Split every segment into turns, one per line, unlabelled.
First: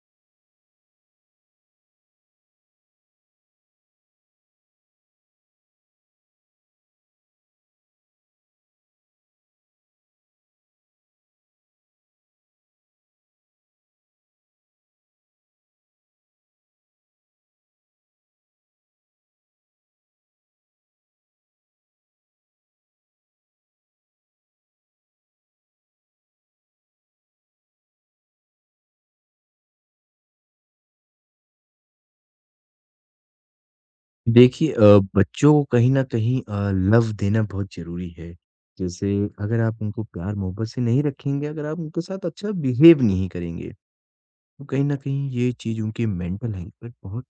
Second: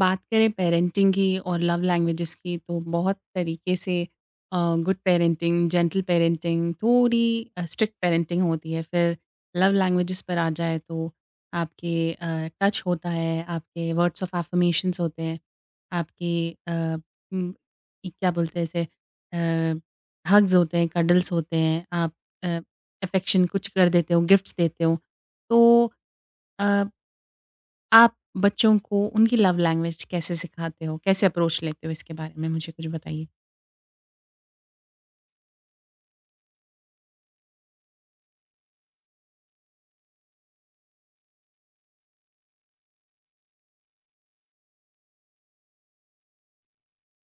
बात करें पेरेंटिंग की और लव लैंग्वेजेस की तो बहुत तरीके से गुड पेरेंटिंग, जेंटल पेरेंटिंग, थोड़ी स्ट्रिक्ट पेरेंटिंग होती है। फिर लव लैंग्वेजेस पर आ जाए तो आपके टच होता है, आपके वर्ड्स ऑफ एफर्मेशंस होते हैं, आपके म, ये क्या बोलते हैं इसे, हग्स होते हैं, कडल्स होते हैं, आप अफेक्शन कुछ कर देते हो, गिफ्ट्स देते हो। तो आप बच्चों को उनकी लव लैंग्वेज कैसे सिखाते हो? कैसे अप्रोच लेते हो, इसके बारे में मुझे कुछ बताइए?
देखिए बच्चों को कहीं न कहीं लव देना बहुत ज़रूरी है। जैसे अगर आप उनको प्यार-मोहब्बत से नहीं रखेंगे, अगर आप उनके साथ अच्छा बिहेव नहीं करेंगे, तो कहीं न कहीं ये चीज़ उनके मेंटल हेल्थ पर बहुत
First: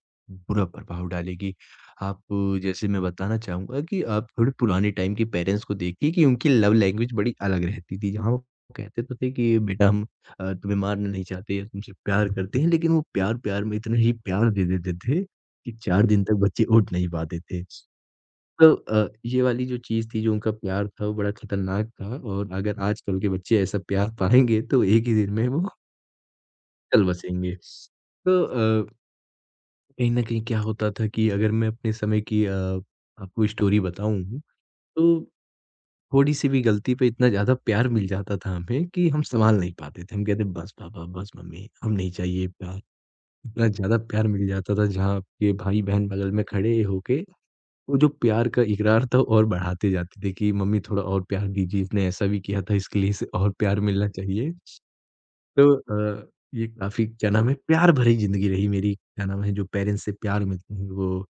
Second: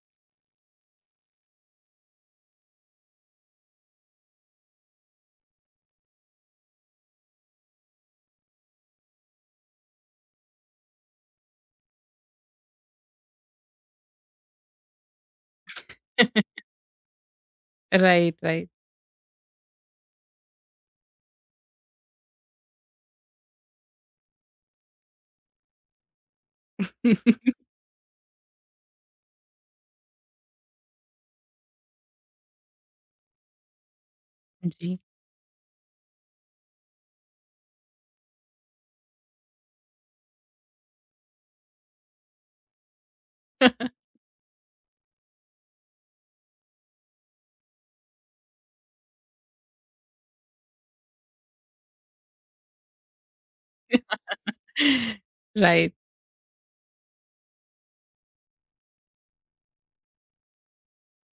बुरा प्रभाव डालेगी। आप जैसे मैं बताना चाहूँगा कि आप थोड़े पुराने टाइम के पेरेंट्स को देखिए कि उनकी लव लैंग्वेज बड़ी अलग रहती थी। जहाँ वो कहते तो थे कि बेटा हम तुम्हें मारना नहीं चाहते या तुमसे प्यार करते हैं, लेकिन वो प्यार-प्यार में इतना ही प्यार दे देते थे कि 4 दिन तक बच्चे उठ नहीं पाते थे।
Right, right.
तो ये वाली जो चीज़ थी, जो उनका प्यार था, वो बड़ा खतरनाक था और अगर आजकल के बच्चे ऐसा प्यार पाएँगे तो एक ही दिन में वो चल बसेंगे। तो कहीं न कहीं क्या होता था कि अगर मैं अपने समय की आपको स्टोरी बताऊँ,
जी।
तो थोड़ी-सी भी गलती पे इतना ज़्यादा प्यार मिल जाता था हमें कि हम सँभाल नहीं पाते थे। हम कहते बस पापा, बस मम्मी, अब नहीं चाहिए प्यार। इतना ज़्यादा प्यार मिल जाता था जहाँ आपके भाई-बहन बगल में खड़े होके वो जो प्यार का इकरार था और बढ़ाते जाते थे कि मम्मी थोड़ा और प्यार दीजिए, इसने ऐसा भी किया था इसके लिए इसे और प्यार मिलना चाहिए। तो
राइट।
अ, ये काफ़ी क्या नाम है प्यार भरी ज़िंदगी रही मेरी, क्या नाम है जो पेरेंट्स से प्यार मिलते हैं वो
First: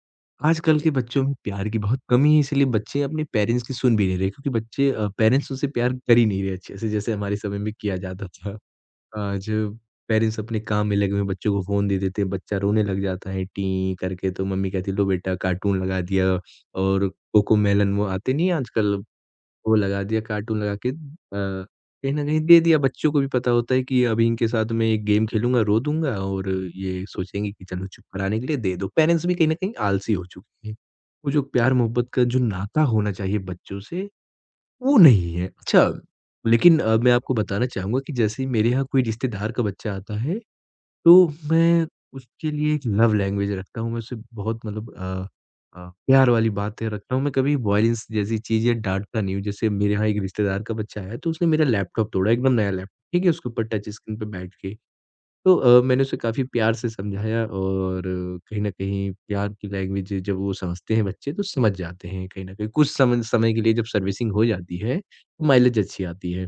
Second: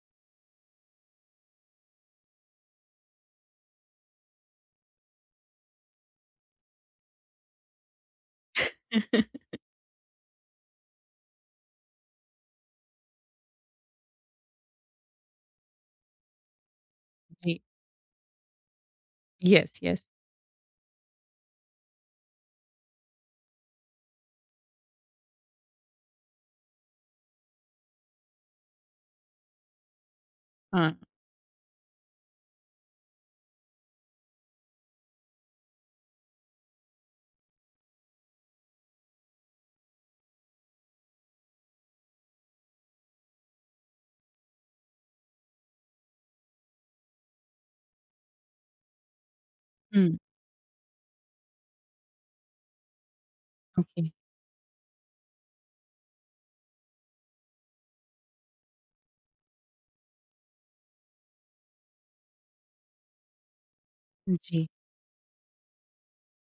आजकल के बच्चों में प्यार की बहुत कमी है इसलिए बच्चे अपने पेरेंट्स की सुन भी नहीं रहे क्योंकि बच्चे पेरेंट्स उनसे प्यार कर ही नहीं रहे अच्छे से जैसे हमारे समय में किया जाता था। आज पेरेंट्स अपने काम में लगे हुए हैं, बच्चों को फ़ोन दे देते हैं, बच्चा रोने लग जाता है टीं करके तो मम्मी कहती है लो बेटा कार्टून लगा दिया और
जी।
कोकोमेलन वो आते नहीं हैं आजकल वो
येस,
लगा
येस।
दिया कार्टून लगा के कहीं न कहीं दे दिया, बच्चों को भी पता होता है कि अभी इनके साथ मैं एक गेम खेलूँगा, रो दूँगा और ये सोचेंगे कि चलो चुप कराने के लिए दे दो। पेरेंट्स भी कहीं न कहीं आलसी हो चुके हैं।
हाँ।
वो जो प्यार मोहब्बत का जो नाता होना चाहिए बच्चों से, वो नहीं है। अच्छा, हुँ। लेकिन मैं आपको बताना चाहूँगा कि जैसे ही मेरे यहाँ कोई रिश्तेदार का बच्चा आता है तो मैं उसके लिए एक लव लैंग्वेज रखता हूँ, मैं उससे बहुत मतलब प्यार वाली बातें रखता हूँ, मैं कभी वॉयलेंस जैसी चीज़ें डाँटता नहीं हूँ। जैसे मेरे यहाँ
हुँ,
एक रिश्तेदार का बच्चा आया, तो उसने मेरा लैपटॉप तोड़ा, एकदम नया लैपटॉप, ठीक है? उसके ऊपर टच
ओके।
स्क्रीन पे बैठ के। तो मैंने उसे काफ़ी प्यार से समझाया और कहीं न कहीं प्यार की लैंग्वेज जब वो समझते हैं बच्चे तो समझ जाते हैं कहीं न कहीं। कुछ समन समय के लिए जब सर्विसिंग हो
जी,
जाती है, तो माइलेज अच्छी आती है।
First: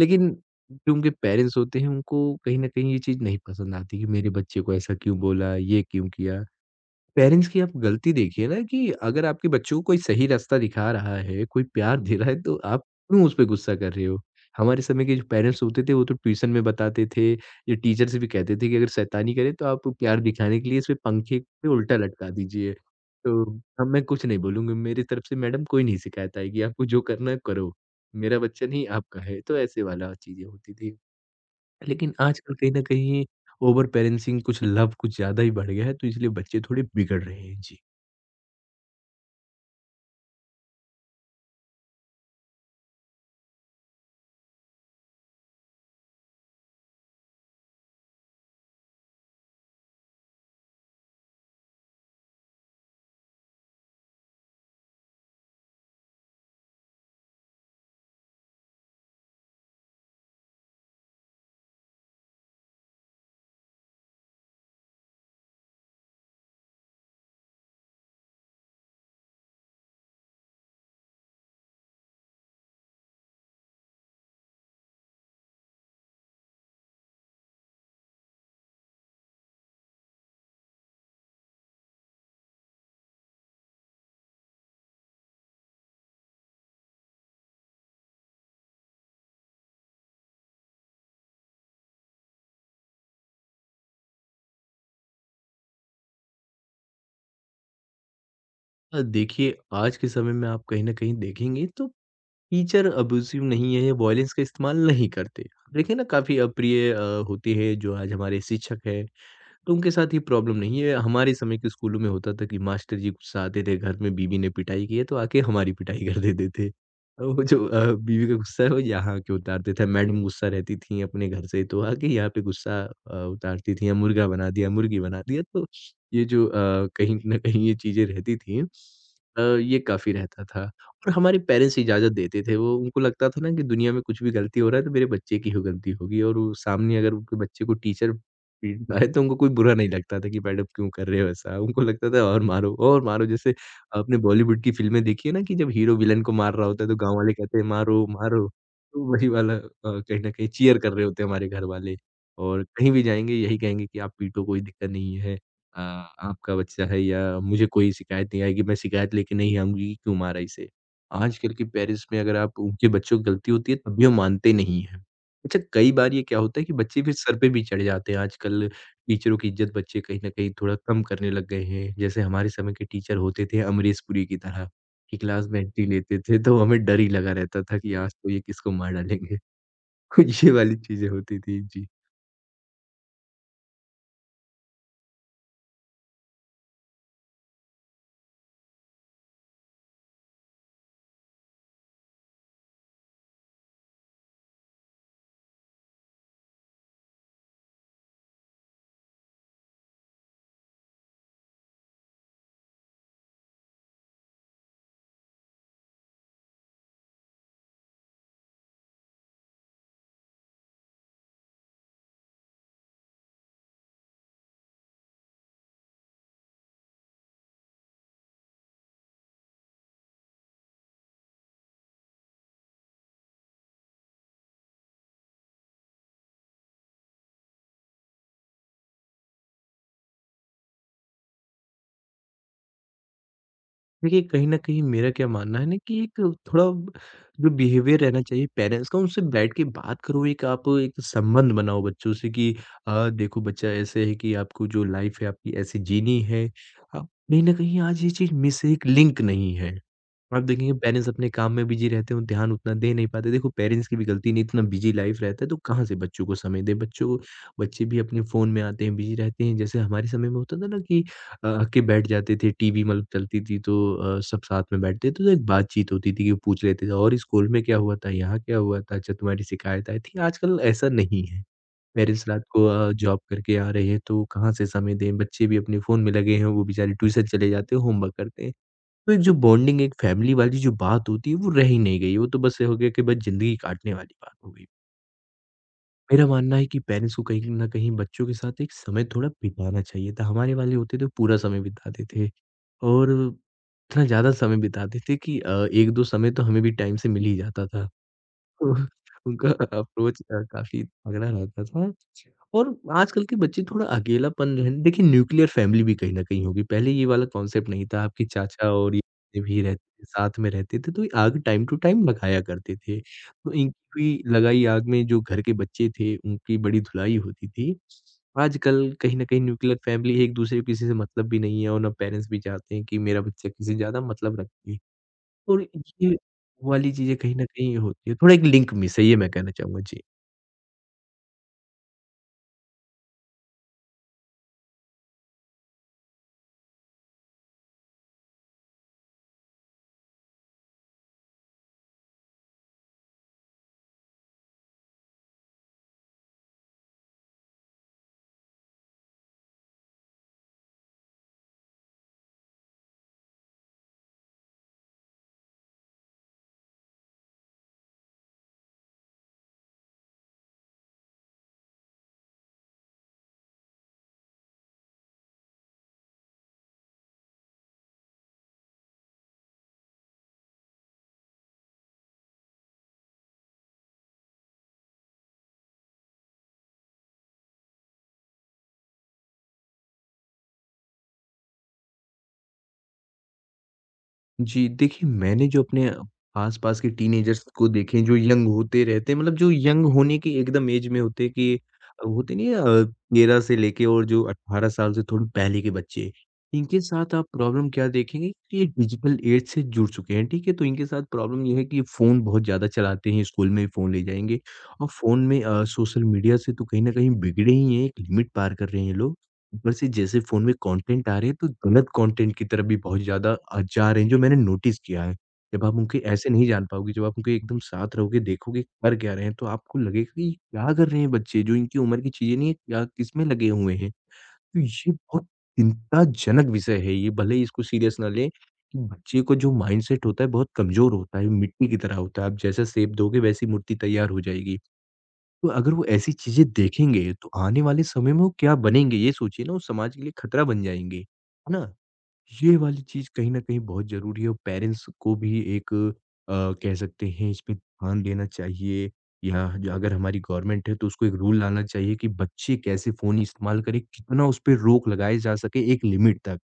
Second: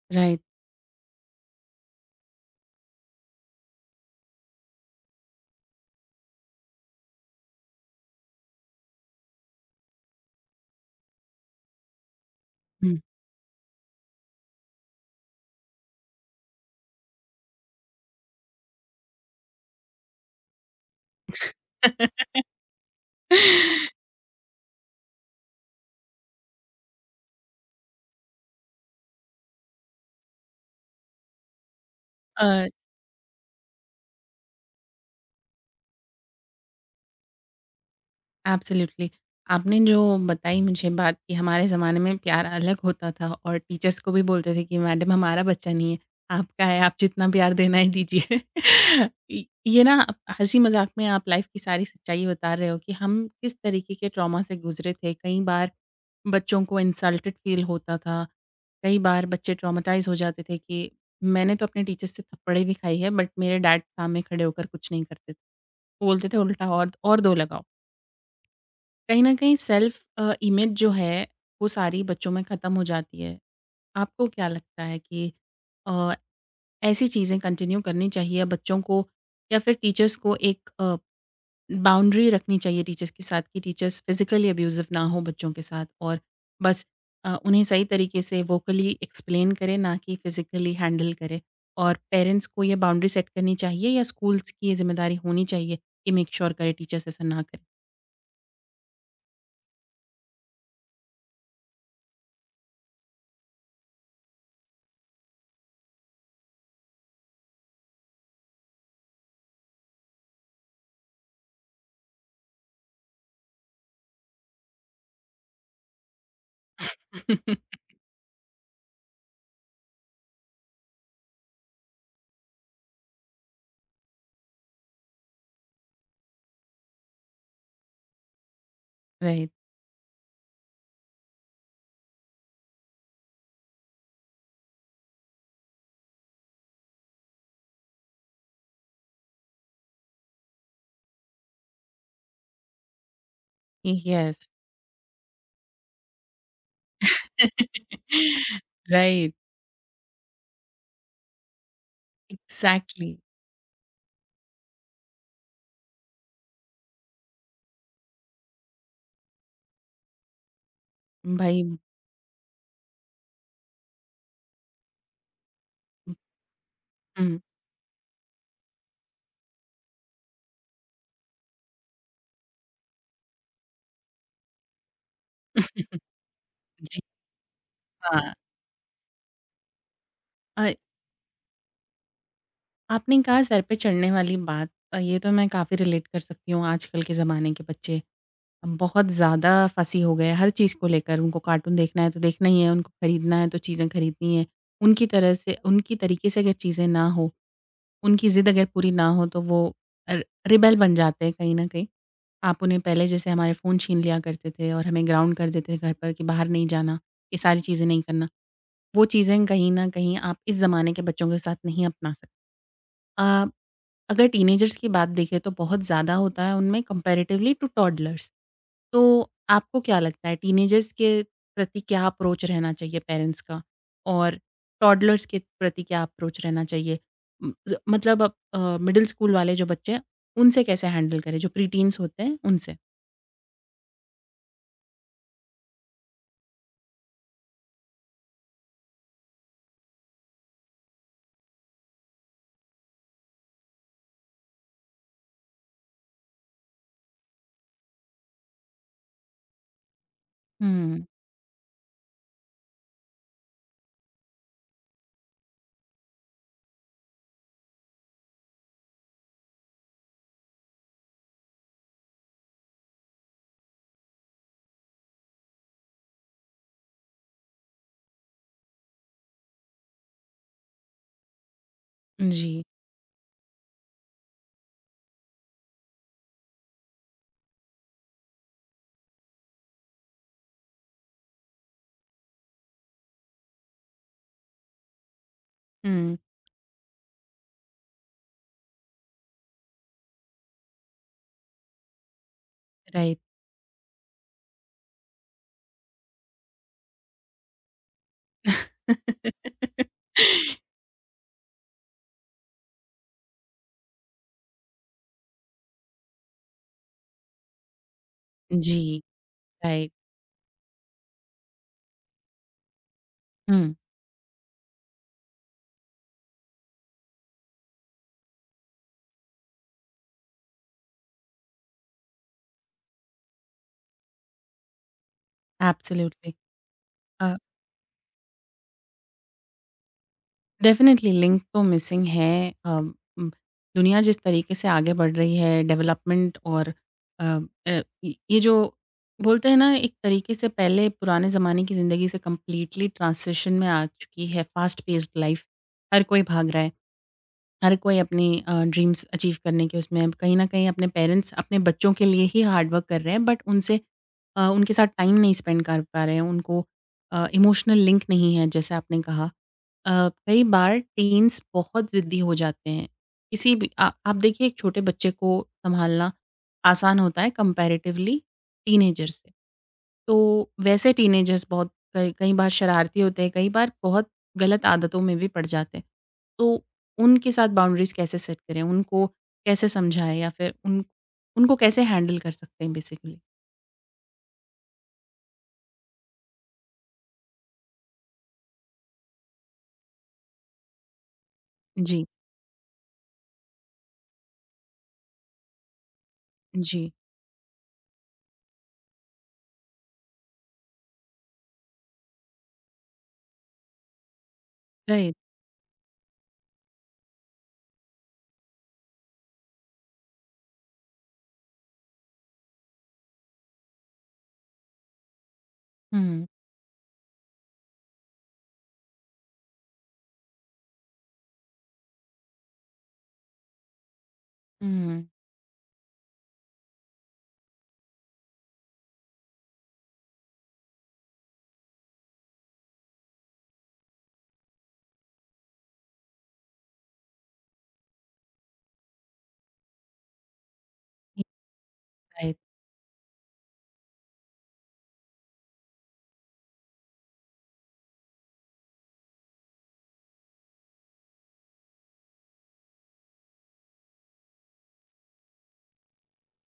लेकिन
राइट।
जो उनके पेरेंट्स होते हैं उनको कहीं न कहीं ये चीज़ नहीं पसंद आती कि मेरे बच्चे को ऐसा क्यों बोला, ये क्यों किया। पेरेंट्स की आप गलती देखिए ना कि अगर आपके बच्चों को कोई सही रास्ता दिखा रहा है, कोई प्यार दे रहा है तो आप क्यों उस पे गुस्सा कर रहे हो? हमारे समय के जो पेरेंट्स होते थे वो तो ट्यूशन में बताते थे, ये टीचर से भी कहते थे कि अगर शैतानी करे तो आप प्यार दिखाने के लिए इसपे पंखे पे उल्टा लटका
हुँ।
दीजिए। तो अब मैं कुछ नहीं बोलूँगा, मेरी तरफ से मैडम कोई नहीं शिकायत आएगी, आपको जो करना है करो। मेरा बच्चा नहीं आपका है, तो ऐसे वाला चीज़ें होती थी। लेकिन
अ
आजकल कहीं न कहीं ओवर पेरेंटिंग कुछ लव कुछ ज़्यादा ही बढ़ गया है, तो इसलिए बच्चे थोड़े बिगड़ रहे हैं। जी।
एब्सोल्युटली। आपने जो बताई मुझे बात कि हमारे ज़माने में प्यार अलग होता था और टीचर्स को भी बोलते थे कि मैडम हमारा बच्चा नहीं है, आपका है, आप जितना प्यार देना है दीजिए। इ ये ना हँसी मज़ाक में आप लाइफ़ की सारी सच्चाई बता रहे हो कि हम किस तरीके के ट्रॉमा से गुज़रे थे। कई बार बच्चों को इंसल्टेड फ़ील होता था, कई बार बच्चे ट्रॉमाटाइज़ हो जाते थे कि मैंने तो अपने टीचर से थप्पड़े भी खाई है, बट मेरे डैड सामने खड़े होकर कुछ नहीं करते थे। बोलते थे उल्टा और दो लगाओ। कहीं न कहीं सेल्फ इमेज जो है, वो सारी बच्चों में ख़त्म हो जाती है। आपको क्या लगता है कि अ, ऐसी चीज़ें कंटिन्यू करनी चाहिए बच्चों को, या फिर टीचर्स को एक बाउंड्री रखनी चाहिए टीचर्स के साथ कि टीचर्स फ़िज़िकली अब्यूज़िव ना हो बच्चों के साथ, और बस उन्हें सही तरीके से वोकली एक्सप्लेन करें, ना कि फ़िज़िकली हैंडल करें? और पेरेंट्स को ये बाउंड्री सेट करनी चाहिए, या स्कूल्स की ये ज़िम्मेदारी होनी चाहिए कि मेक श्योर करें टीचर्स ऐसा ना करें?
देखिए आज के समय में आप कहीं न कहीं देखेंगे तो टीचर अब्यूसिव नहीं है, वॉयलेंस का इस्तेमाल नहीं करते। देखिए ना काफ़ी अप्रिय होती है जो आज हमारे शिक्षक हैं तो उनके साथ ये प्रॉब्लम नहीं है। हमारे समय के स्कूलों में होता था कि मास्टर जी गुस्सा आते थे, घर में बीवी ने पिटाई की है तो आके हमारी पिटाई कर देते थे। और वो जो बीवी का गुस्सा है वो यहाँ के उतारते थे। मैडम गुस्सा रहती थीं अपने घर से तो आके यहाँ पे गुस्सा उतारती थीं या मुर्गा बना दिया, मुर्गी बना दिया। तो ये जो कहीं न कहीं ये चीज़ें रहती थीं
राइट,
ये काफ़ी रहता था। और हमारे पेरेंट्स इजाज़त देते थे। वो उनको लगता था ना कि दुनिया में कुछ भी गलती हो रहा है तो मेरे बच्चे की ही गलती होगी और वो सामने अगर उनके बच्चे को टीचर पीट पाए तो उनको कोई बुरा नहीं लगता था कि मैडम क्यों कर रहे हो ऐसा? उनको लगता था और मारो जैसे आपने
येस।
बॉलीवुड की फ़िल्में देखी है ना कि जब हीरो विलेन को मार रहा होता है तो गाँव वाले कहते हैं मारो, मारो। तो वही
राइट,
वाला अ, कहीं न कहीं चीयर कर रहे होते हैं हमारे घर वाले और कहीं भी
एग्ज़ैक्टली।
जाएँगे यही कहेंगे कि आप पीटो कोई दिक्कत नहीं है। आपका बच्चा है या मुझे कोई शिकायत नहीं आएगी, मैं शिकायत लेके नहीं आऊँगी कि क्यों मारा इसे। आजकल
भाई।
के पेरेंट्स में अगर आप उनके बच्चों की गलती होती है तब भी वो मानते नहीं हैं। अच्छा, कई बार ये क्या होता है कि बच्चे फिर सर
हुँ।
पे भी चढ़ जाते हैं। आजकल टीचरों की इज़्ज़त बच्चे कहीं न कहीं थोड़ा कम करने लग गए हैं। जैसे हमारे समय के टीचर होते थे अमरीश पुरी की तरह, कि क्लास में एंट्री लेते थे तो हमें डर
जी,
ही लगा रहता था कि आज तो
हाँ।
ये किसको मार डालेंगे। तो ये
अ,
वाली चीज़ें होती थी। जी।
आपने कहा सर पे चढ़ने वाली बात। ये तो मैं काफ़ी रिलेट कर सकती हूँ, आजकल के ज़माने के बच्चे बहुत ज़्यादा फसी हो गए हैं हर चीज़ को लेकर। उनको कार्टून देखना है तो देखना ही है, उनको खरीदना है तो चीज़ें खरीदनी है। उनकी तरह से, उनकी तरीके से अगर चीज़ें ना हो, उनकी ज़िद अगर पूरी ना हो तो वो अ, रिबेल बन जाते हैं कहीं न कहीं। आप उन्हें पहले जैसे हमारे फ़ोन छीन लिया करते थे और हमें ग्राउंड कर देते थे घर पर कि बाहर नहीं जाना, ये सारी चीज़ें नहीं करना। वो चीज़ें कहीं न कहीं आप इस ज़माने के बच्चों के साथ नहीं अपना सकते। अ, अगर टीनेजर्स की बात देखें तो बहुत ज़्यादा होता है उनमें कंपैरेटिवली टू टॉडलर्स। तो आपको क्या लगता है टीनेजर्स के प्रति क्या अप्रोच रहना चाहिए पेरेंट्स का? और टॉडलर्स के प्रति क्या अप्रोच रहना चाहिए? ज मतलब अब मिडल स्कूल वाले जो बच्चे हैं, उनसे कैसे हैंडल करें? जो प्रीटीन्स होते हैं, उनसे।
देखिए, कहीं न कहीं मेरा क्या मानना है ना कि एक थोड़ा जो बिहेवियर रहना चाहिए पेरेंट्स का, उनसे बैठ के बात करो, एक आप एक संबंध बनाओ बच्चों से कि देखो बच्चा ऐसे है कि आपको जो लाइफ़ है आपकी ऐसे जीनी है। आप कहीं न कहीं आज ये चीज़ मिस है, एक लिंक नहीं है। आप देखेंगे
हुँ,
पेरेंट्स अपने काम में बिज़ी रहते हैं, ध्यान उतना दे नहीं पाते। देखो पेरेंट्स की भी गलती नहीं, इतना बिज़ी लाइफ़ रहता है तो कहाँ से बच्चों को समय दें। बच्चों को बच्चे भी अपने फ़ोन में आते हैं, बिज़ी रहते हैं। जैसे हमारे समय में होता था ना कि आके बैठ जाते थे, टीवी मतलब चलती थी तो सब साथ में बैठते थे तो एक बातचीत होती थी कि वो पूछ लेते थे और स्कूल में क्या हुआ था, यहाँ क्या हुआ था, अच्छा तुम्हारी शिकायत आई थी। आजकल ऐसा नहीं है। पेरेंट्स रात
जी।
को जॉब करके आ रहे हैं तो कहाँ से समय दें। बच्चे भी अपने फ़ोन में लगे हैं, वो बेचारे ट्यूशन चले जाते हैं, होमवर्क करते हैं। तो एक जो बॉन्डिंग एक फैमिली वाली जो बात होती है वो रह ही नहीं गई। वो तो बस ये हो गया कि बस ज़िंदगी काटने वाली बात हो गई।
हुँ,
मेरा मानना है कि पेरेंट्स को कहीं न कहीं बच्चों के साथ एक समय थोड़ा बिताना चाहिए था। हमारे वाले होते तो पूरा समय बिताते थे और
राइट।
इतना ज़्यादा समय बिताते थे कि 1-2 समय तो हमें भी टाइम से मिल ही जाता था। तो उनका अप्रोच काफ़ी तगड़ा रहता था और आजकल के बच्चे थोड़ा अकेलापन जो है ना देखिए न्यूक्लियर फैमिली भी कहीं न कहीं होगी, पहले ये वाला कॉन्सेप्ट नहीं था, आपके चाचा और ये
जी,
जितने भी रहते
राइट।
थे, साथ में रहते थे, तो ये आग टाइम टू टाइम लगाया करते थे। तो इनकी
हुँ,
हुई लगाई आग में जो घर के बच्चे थे, उनकी बड़ी धुलाई होती थी। आजकल कहीं न कहीं न्यूक्लियर फैमिली एक-दूसरे को किसी से मतलब भी नहीं है और ना पेरेंट्स भी चाहते हैं कि मेरा बच्चा किसी से ज़्यादा मतलब रखे और ये
एब्सोल्युटली।
वाली चीज़ें कहीं
अ,
न कहीं होती है, थोड़ा एक लिंक मिस है, ये मैं कहना चाहूँगा। जी।
डेफ़िनिटली लिंक तो मिसिंग है। दुनिया जिस तरीके से आगे बढ़ रही है, डेवलपमेंट और अ इ ये जो बोलते हैं ना, एक तरीके से पहले पुराने ज़माने की ज़िंदगी से कंप्लीटली ट्रांज़िशन में आ चुकी है। फ़ास्ट पेस्ड लाइफ़, हर कोई भाग रहा है। हर कोई अपनी ड्रीम्स अचीव करने के उसमें कहीं न कहीं, अपने पेरेंट्स अपने बच्चों के लिए ही हार्ड वर्क कर रहे हैं, बट उनसे उनके साथ टाइम नहीं स्पेंड कर पा रहे हैं, उनको इमोशनल लिंक नहीं है जैसे आपने कहा। कई बार टीन्स बहुत ज़िद्दी हो जाते हैं। किसी भी आ आप देखिए एक छोटे बच्चे को सँभालना आसान होता है कंपैरेटिवली टीनेजर से। तो वैसे टीनेजर्स बहुत कई कई बार शरारती होते हैं, कई बार बहुत गलत आदतों में भी पड़ जाते हैं। तो उनके साथ बाउंड्रीज़ कैसे सेट करें? उनको कैसे समझाएँ, या फिर उन उनको कैसे हैंडल कर सकते हैं बेसिकली?
जी, देखिए मैंने जो अपने आस-पास के टीनेजर्स को देखे हैं, जो यंग होते रहते हैं मतलब जो यंग होने की एकदम एज में होते हैं कि
जी,
होते नहीं है 13 से लेके और जो 18 साल से थोड़े पहले के बच्चे, इनके
जी,
साथ आप प्रॉब्लम क्या देखेंगे कि ये डिजिटल एज से जुड़ चुके हैं, ठीक है? तो इनके साथ प्रॉब्लम ये है कि ये फ़ोन बहुत ज़्यादा चलाते हैं, स्कूल में भी फ़ोन ले जाएँगे और
राइट।
फ़ोन में सोशल मीडिया से तो कहीं न कहीं बिगड़े ही हैं, एक लिमिट पार कर रहे हैं ये लोग। ऊपर से जैसे फ़ोन में कंटेंट आ रहे हैं, तो गलत कंटेंट की तरफ भी बहुत ज़्यादा जा रहे हैं, जो मैंने नोटिस किया है। जब आप उनके
हुँ,
ऐसे नहीं जान पाओगे, जब आप उनके एकदम साथ रहोगे, देखोगे कर क्या रहे हैं, तो आपको लगेगा कि ये क्या कर रहे हैं बच्चे, जो इनकी उम्र की चीज़ें नहीं है, क्या किसमें लगे हुए हैं। तो ये
हुँ,
बहुत चिंताजनक विषय है ये, भले ही इसको सीरियस ना लें, कि बच्चे को जो माइंडसेट होता है, बहुत कमज़ोर होता है, मिट्टी की तरह होता है। आप जैसा शेप दोगे, वैसी मूर्ति तैयार हो जाएगी। तो अगर वो ऐसी चीज़ें देखेंगे, तो आने वाले समय में वो क्या बनेंगे? ये सोचिए ना, वो समाज के लिए खतरा बन जाएँगे, है ना?
राइट।
ये वाली चीज़ कहीं न कहीं बहुत ज़रूरी है और पेरेंट्स को भी एक अ, कह सकते हैं इसमें ध्यान देना चाहिए या ज अगर हमारी गवर्नमेंट है, तो उसको एक रूल लाना चाहिए कि बच्चे कैसे फ़ोन इस्तेमाल करें, कितना उस पे रोक लगाई जा सके एक लिमिट तक।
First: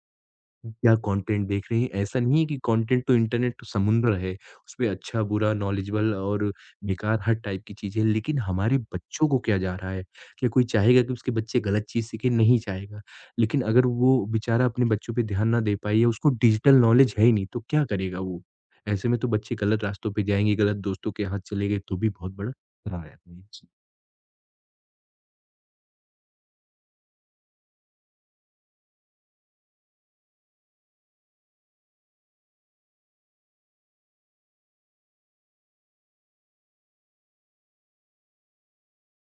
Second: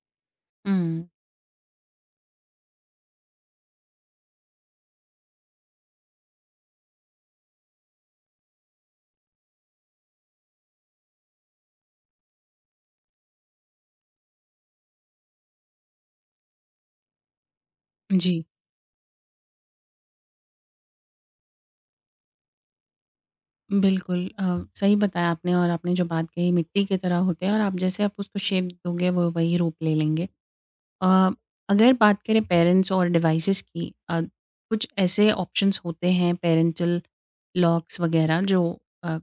क्या
हुँ,
कंटेंट देख रहे हैं, ऐसा नहीं है कि कंटेंट तो इंटरनेट तो समुद्र है, उसपे अच्छा, बुरा, नॉलेजेबल और बेकार हर टाइप की चीज़ें हैं, लेकिन हमारे बच्चों को क्या जा रहा है? क्या कोई चाहेगा कि उसके बच्चे गलत चीज़ सीखें? नहीं चाहेगा, लेकिन अगर वो बेचारा अपने बच्चों पे ध्यान ना दे पाए या उसको डिजिटल नॉलेज है ही नहीं, तो क्या करेगा वो?
जी,
ऐसे में तो बच्चे गलत रास्तों पे जाएँगे, गलत दोस्तों के हाथ चले गए, तो भी बहुत बड़ा खतरा है।
बिल्कुल सही बताया आपने। और आपने जो बात कही मिट्टी की तरह होते हैं और आप जैसे आप उसको शेप दोगे वो वही रूप ले लेंगे। अ, अगर बात करें पेरेंट्स और डिवाइसेस की, कुछ ऐसे ऑप्शंस होते हैं पेरेंटल लॉक्स वगैरह, जो अ,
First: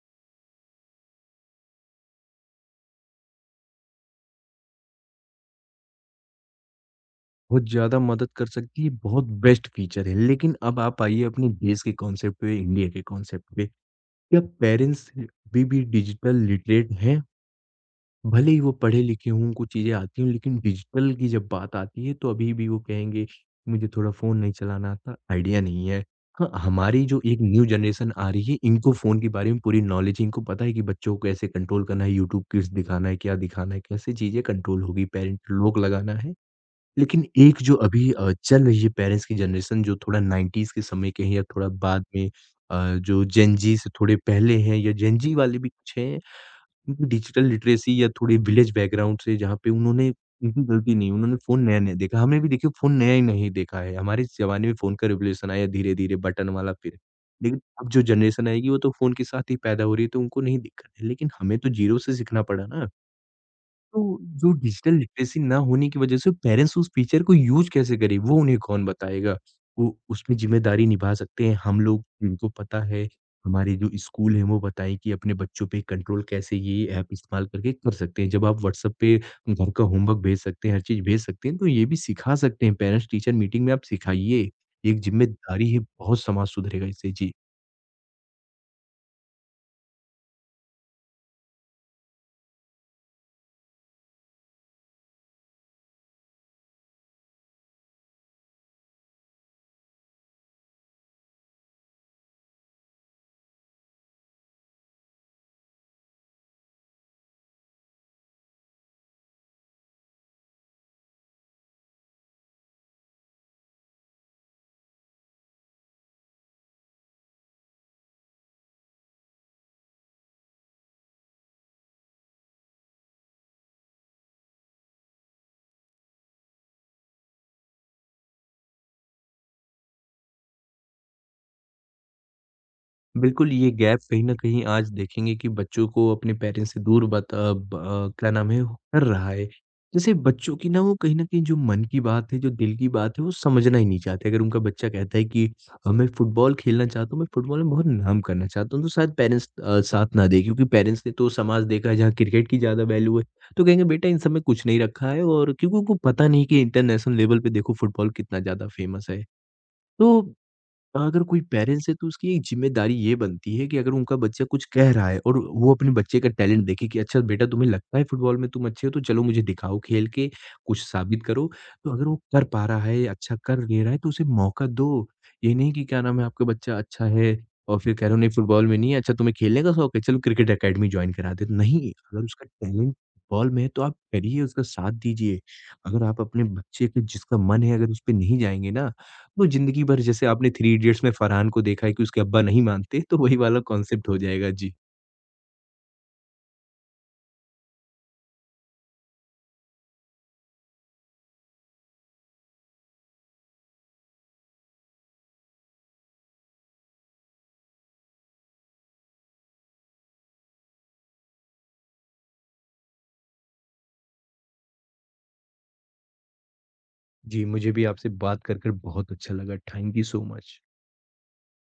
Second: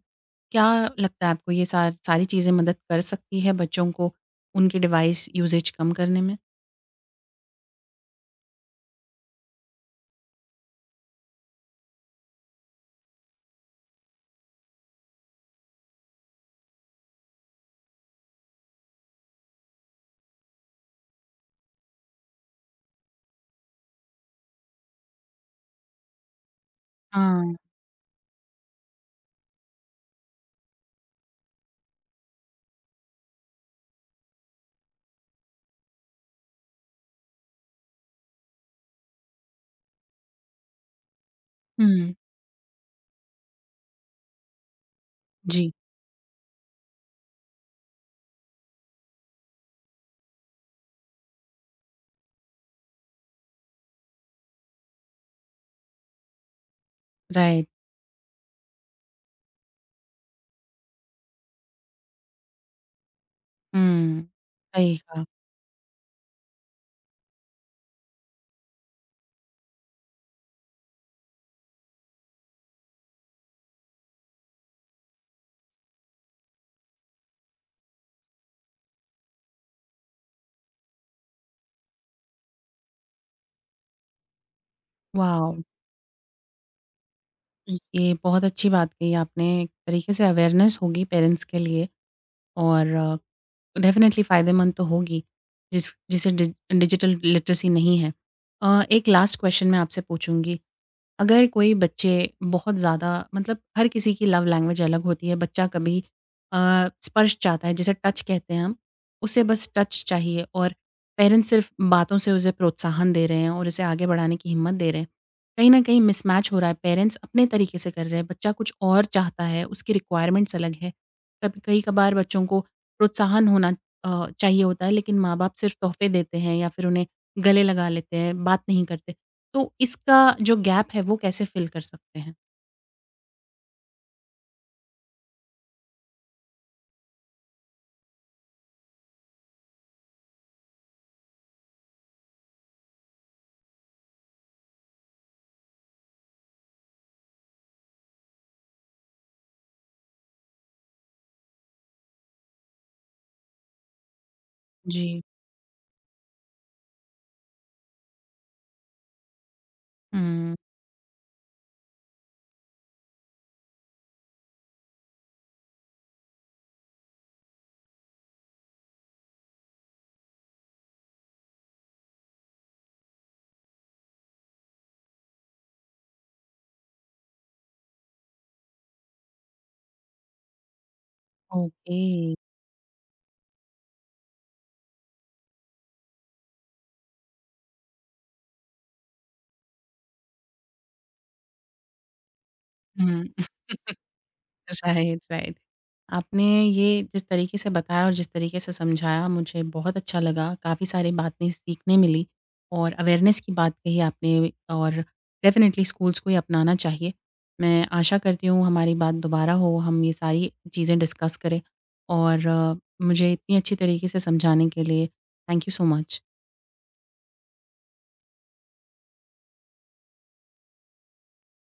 क्या लगता है आपको, ये सारी चीज़ें मदद कर सकती है बच्चों को उनके डिवाइस यूज़ेज कम करने में?
बहुत ज़्यादा मदद कर सकती है, बहुत बेस्ट फीचर है, लेकिन अब आप आइए अपने देश के कॉन्सेप्ट पे, इंडिया के कॉन्सेप्ट पे। क्या पेरेंट्स भी डिजिटल लिटरेट हैं? भले ही वो पढ़े-लिखे हों, उनको चीज़ें आती हों, लेकिन डिजिटल की जब बात आती है तो अभी भी वो कहेंगे, "मुझे थोड़ा फ़ोन नहीं चलाना आता, आइडिया नहीं है।" हाँ, हमारी जो एक
हाँ,
न्यू जनरेशन आ रही है, इनको फ़ोन के बारे में पूरी नॉलेज है, इनको पता है कि बच्चों को कैसे कंट्रोल करना है, यूट्यूब किड्स दिखाना है, क्या दिखाना है, कैसे चीज़ें कंट्रोल होगी, पेरेंट रोक लगाना है। लेकिन एक जो अभी चल रही है पेरेंट्स की जनरेशन जो थोड़ा 90s के समय के हैं या थोड़ा बाद
हुँ।
में जो जेन जी से थोड़े पहले हैं या जेन जी वाले भी
जी,
कुछ हैं, उनकी डिजिटल लिटरेसी या थोड़े विलेज बैकग्राउंड से जहाँ पे उन्होंने उनकी गलती नहीं, उन्होंने फ़ोन नया-नया देखा। हमने भी देखिए फ़ोन नया ही नहीं देखा है, हमारे ज़माने में फ़ोन का रिवोल्यूशन आया धीरे-धीरे बटन वाला फिर। लेकिन
राइट।
अब जो जनरेशन आएगी वो तो फ़ोन के साथ ही पैदा हो रही है तो उनको नहीं दिक्कत है, लेकिन हमें तो जीरो से सीखना पड़ा ना। तो
हुँ,
जो डिजिटल
सही कहा।
लिटरेसी ना होने की वजह से पेरेंट्स उस फीचर को यूज़ कैसे करें, वो उन्हें कौन बताएगा? वो उसमें ज़िम्मेदारी निभा सकते हैं हम लोग, जिनको पता है, हमारे जो स्कूल हैं वो बताएँ कि अपने बच्चों पे कंट्रोल कैसे ये ऐप इस्तेमाल करके कर सकते हैं। जब आप व्हाट्सएप पे घर का होमवर्क भेज सकते हैं, हर चीज़ भेज सकते हैं, तो ये भी सिखा सकते हैं। पेरेंट्स टीचर मीटिंग में आप सिखाइए, ये एक
वॉव!
ज़िम्मेदारी है, बहुत समाज सुधरेगा इससे। जी।
ये बहुत अच्छी बात कही आपने। एक तरीके से अवेयरनेस होगी पेरेंट्स के लिए, और डेफ़िनेटली फ़ायदेमंद तो होगी, जिसे डिजिटल लिटरेसी नहीं है। एक लास्ट क्वेश्चन मैं आपसे पूछूँगी। अगर कोई बच्चे बहुत ज़्यादा, मतलब हर किसी की लव लैंग्वेज अलग होती है। बच्चा कभी अ, स्पर्श चाहता है, जिसे टच कहते हैं हम, उसे बस टच चाहिए, और पेरेंट्स सिर्फ बातों से उसे प्रोत्साहन दे रहे हैं और उसे आगे बढ़ाने की हिम्मत दे रहे हैं। कहीं न कहीं मिसमैच हो रहा है, पेरेंट्स अपने तरीके से कर रहे हैं, बच्चा कुछ और चाहता है, उसकी रिक्वायरमेंट्स अलग है। कभी कई-कभार बच्चों को प्रोत्साहन होना चाहिए होता है, लेकिन माँ-बाप सिर्फ तोहफ़े देते हैं या फिर उन्हें गले लगा लेते हैं, बात नहीं करते। तो इसका जो गैप है वो कैसे फ़िल कर सकते हैं?
बिल्कुल, ये गैप कहीं न कहीं आज देखेंगे कि बच्चों को अपने पेरेंट्स से दूर बत अ, ब अ, क्या नाम है, कर रहा है। जैसे बच्चों की ना वो कहीं न कहीं जो मन की बात है, जो दिल की बात है, वो समझना ही नहीं चाहते। अगर उनका बच्चा कहता है कि मैं फुटबॉल खेलना चाहता हूँ, मैं फुटबॉल में बहुत नाम करना चाहता हूँ, तो शायद पेरेंट्स साथ ना दें क्योंकि पेरेंट्स ने तो समाज देखा है जहाँ क्रिकेट की ज़्यादा वैल्यू है। तो कहेंगे बेटा इन सब में कुछ नहीं रखा
जी।
है और क्योंकि उनको पता नहीं कि इंटरनेशनल लेवल पे देखो फुटबॉल कितना ज़्यादा फ़ेमस है। तो
हुँ,
अगर कोई पेरेंट्स है तो उसकी एक ज़िम्मेदारी ये बनती है कि अगर उनका बच्चा कुछ कह रहा है और वो अपने बच्चे का टैलेंट देखे कि अच्छा बेटा तुम्हें लगता है फुटबॉल में तुम अच्छे हो तो चलो मुझे दिखाओ खेल के कुछ साबित करो। तो अगर वो कर पा रहा है, अच्छा कर ले रहा है तो उसे मौका दो। ये नहीं कि क्या नाम है आपका बच्चा अच्छा है और फिर कह रहे हो नहीं फुटबॉल में नहीं है, अच्छा तुम्हें खेलने का शौक है चलो क्रिकेट अकेडमी जॉइन करा देते हैं। नहीं,
ओके।
अगर उसका टैलेंट फुटबॉल में है तो आप करिए, उसका साथ दीजिए। अगर आप अपने बच्चे के जिसका मन है अगर उस पे नहीं जाएँगे ना तो ज़िंदगी भर जैसे आपने थ्री इडियट्स में फरहान को देखा है कि उसके अब्बा नहीं मानते, तो
हुँ,
वही वाला कॉन्सेप्ट हो जाएगा। जी।
Right, right. आपने ये जिस तरीके से बताया और जिस तरीके से समझाया, मुझे बहुत अच्छा लगा, काफ़ी सारी बातें सीखने मिली। और अवेयरनेस की बात कही आपने, और डेफ़िनेटली स्कूल्स को ये अपनाना चाहिए। मैं आशा करती हूँ हमारी बात दोबारा हो, हम ये सारी चीज़ें डिस्कस करें, और मुझे इतनी अच्छी तरीके से समझाने के लिए थैंक यू सो मच।
जी, मुझे भी आपसे बात कर बहुत अच्छा लगा। Thank you so much.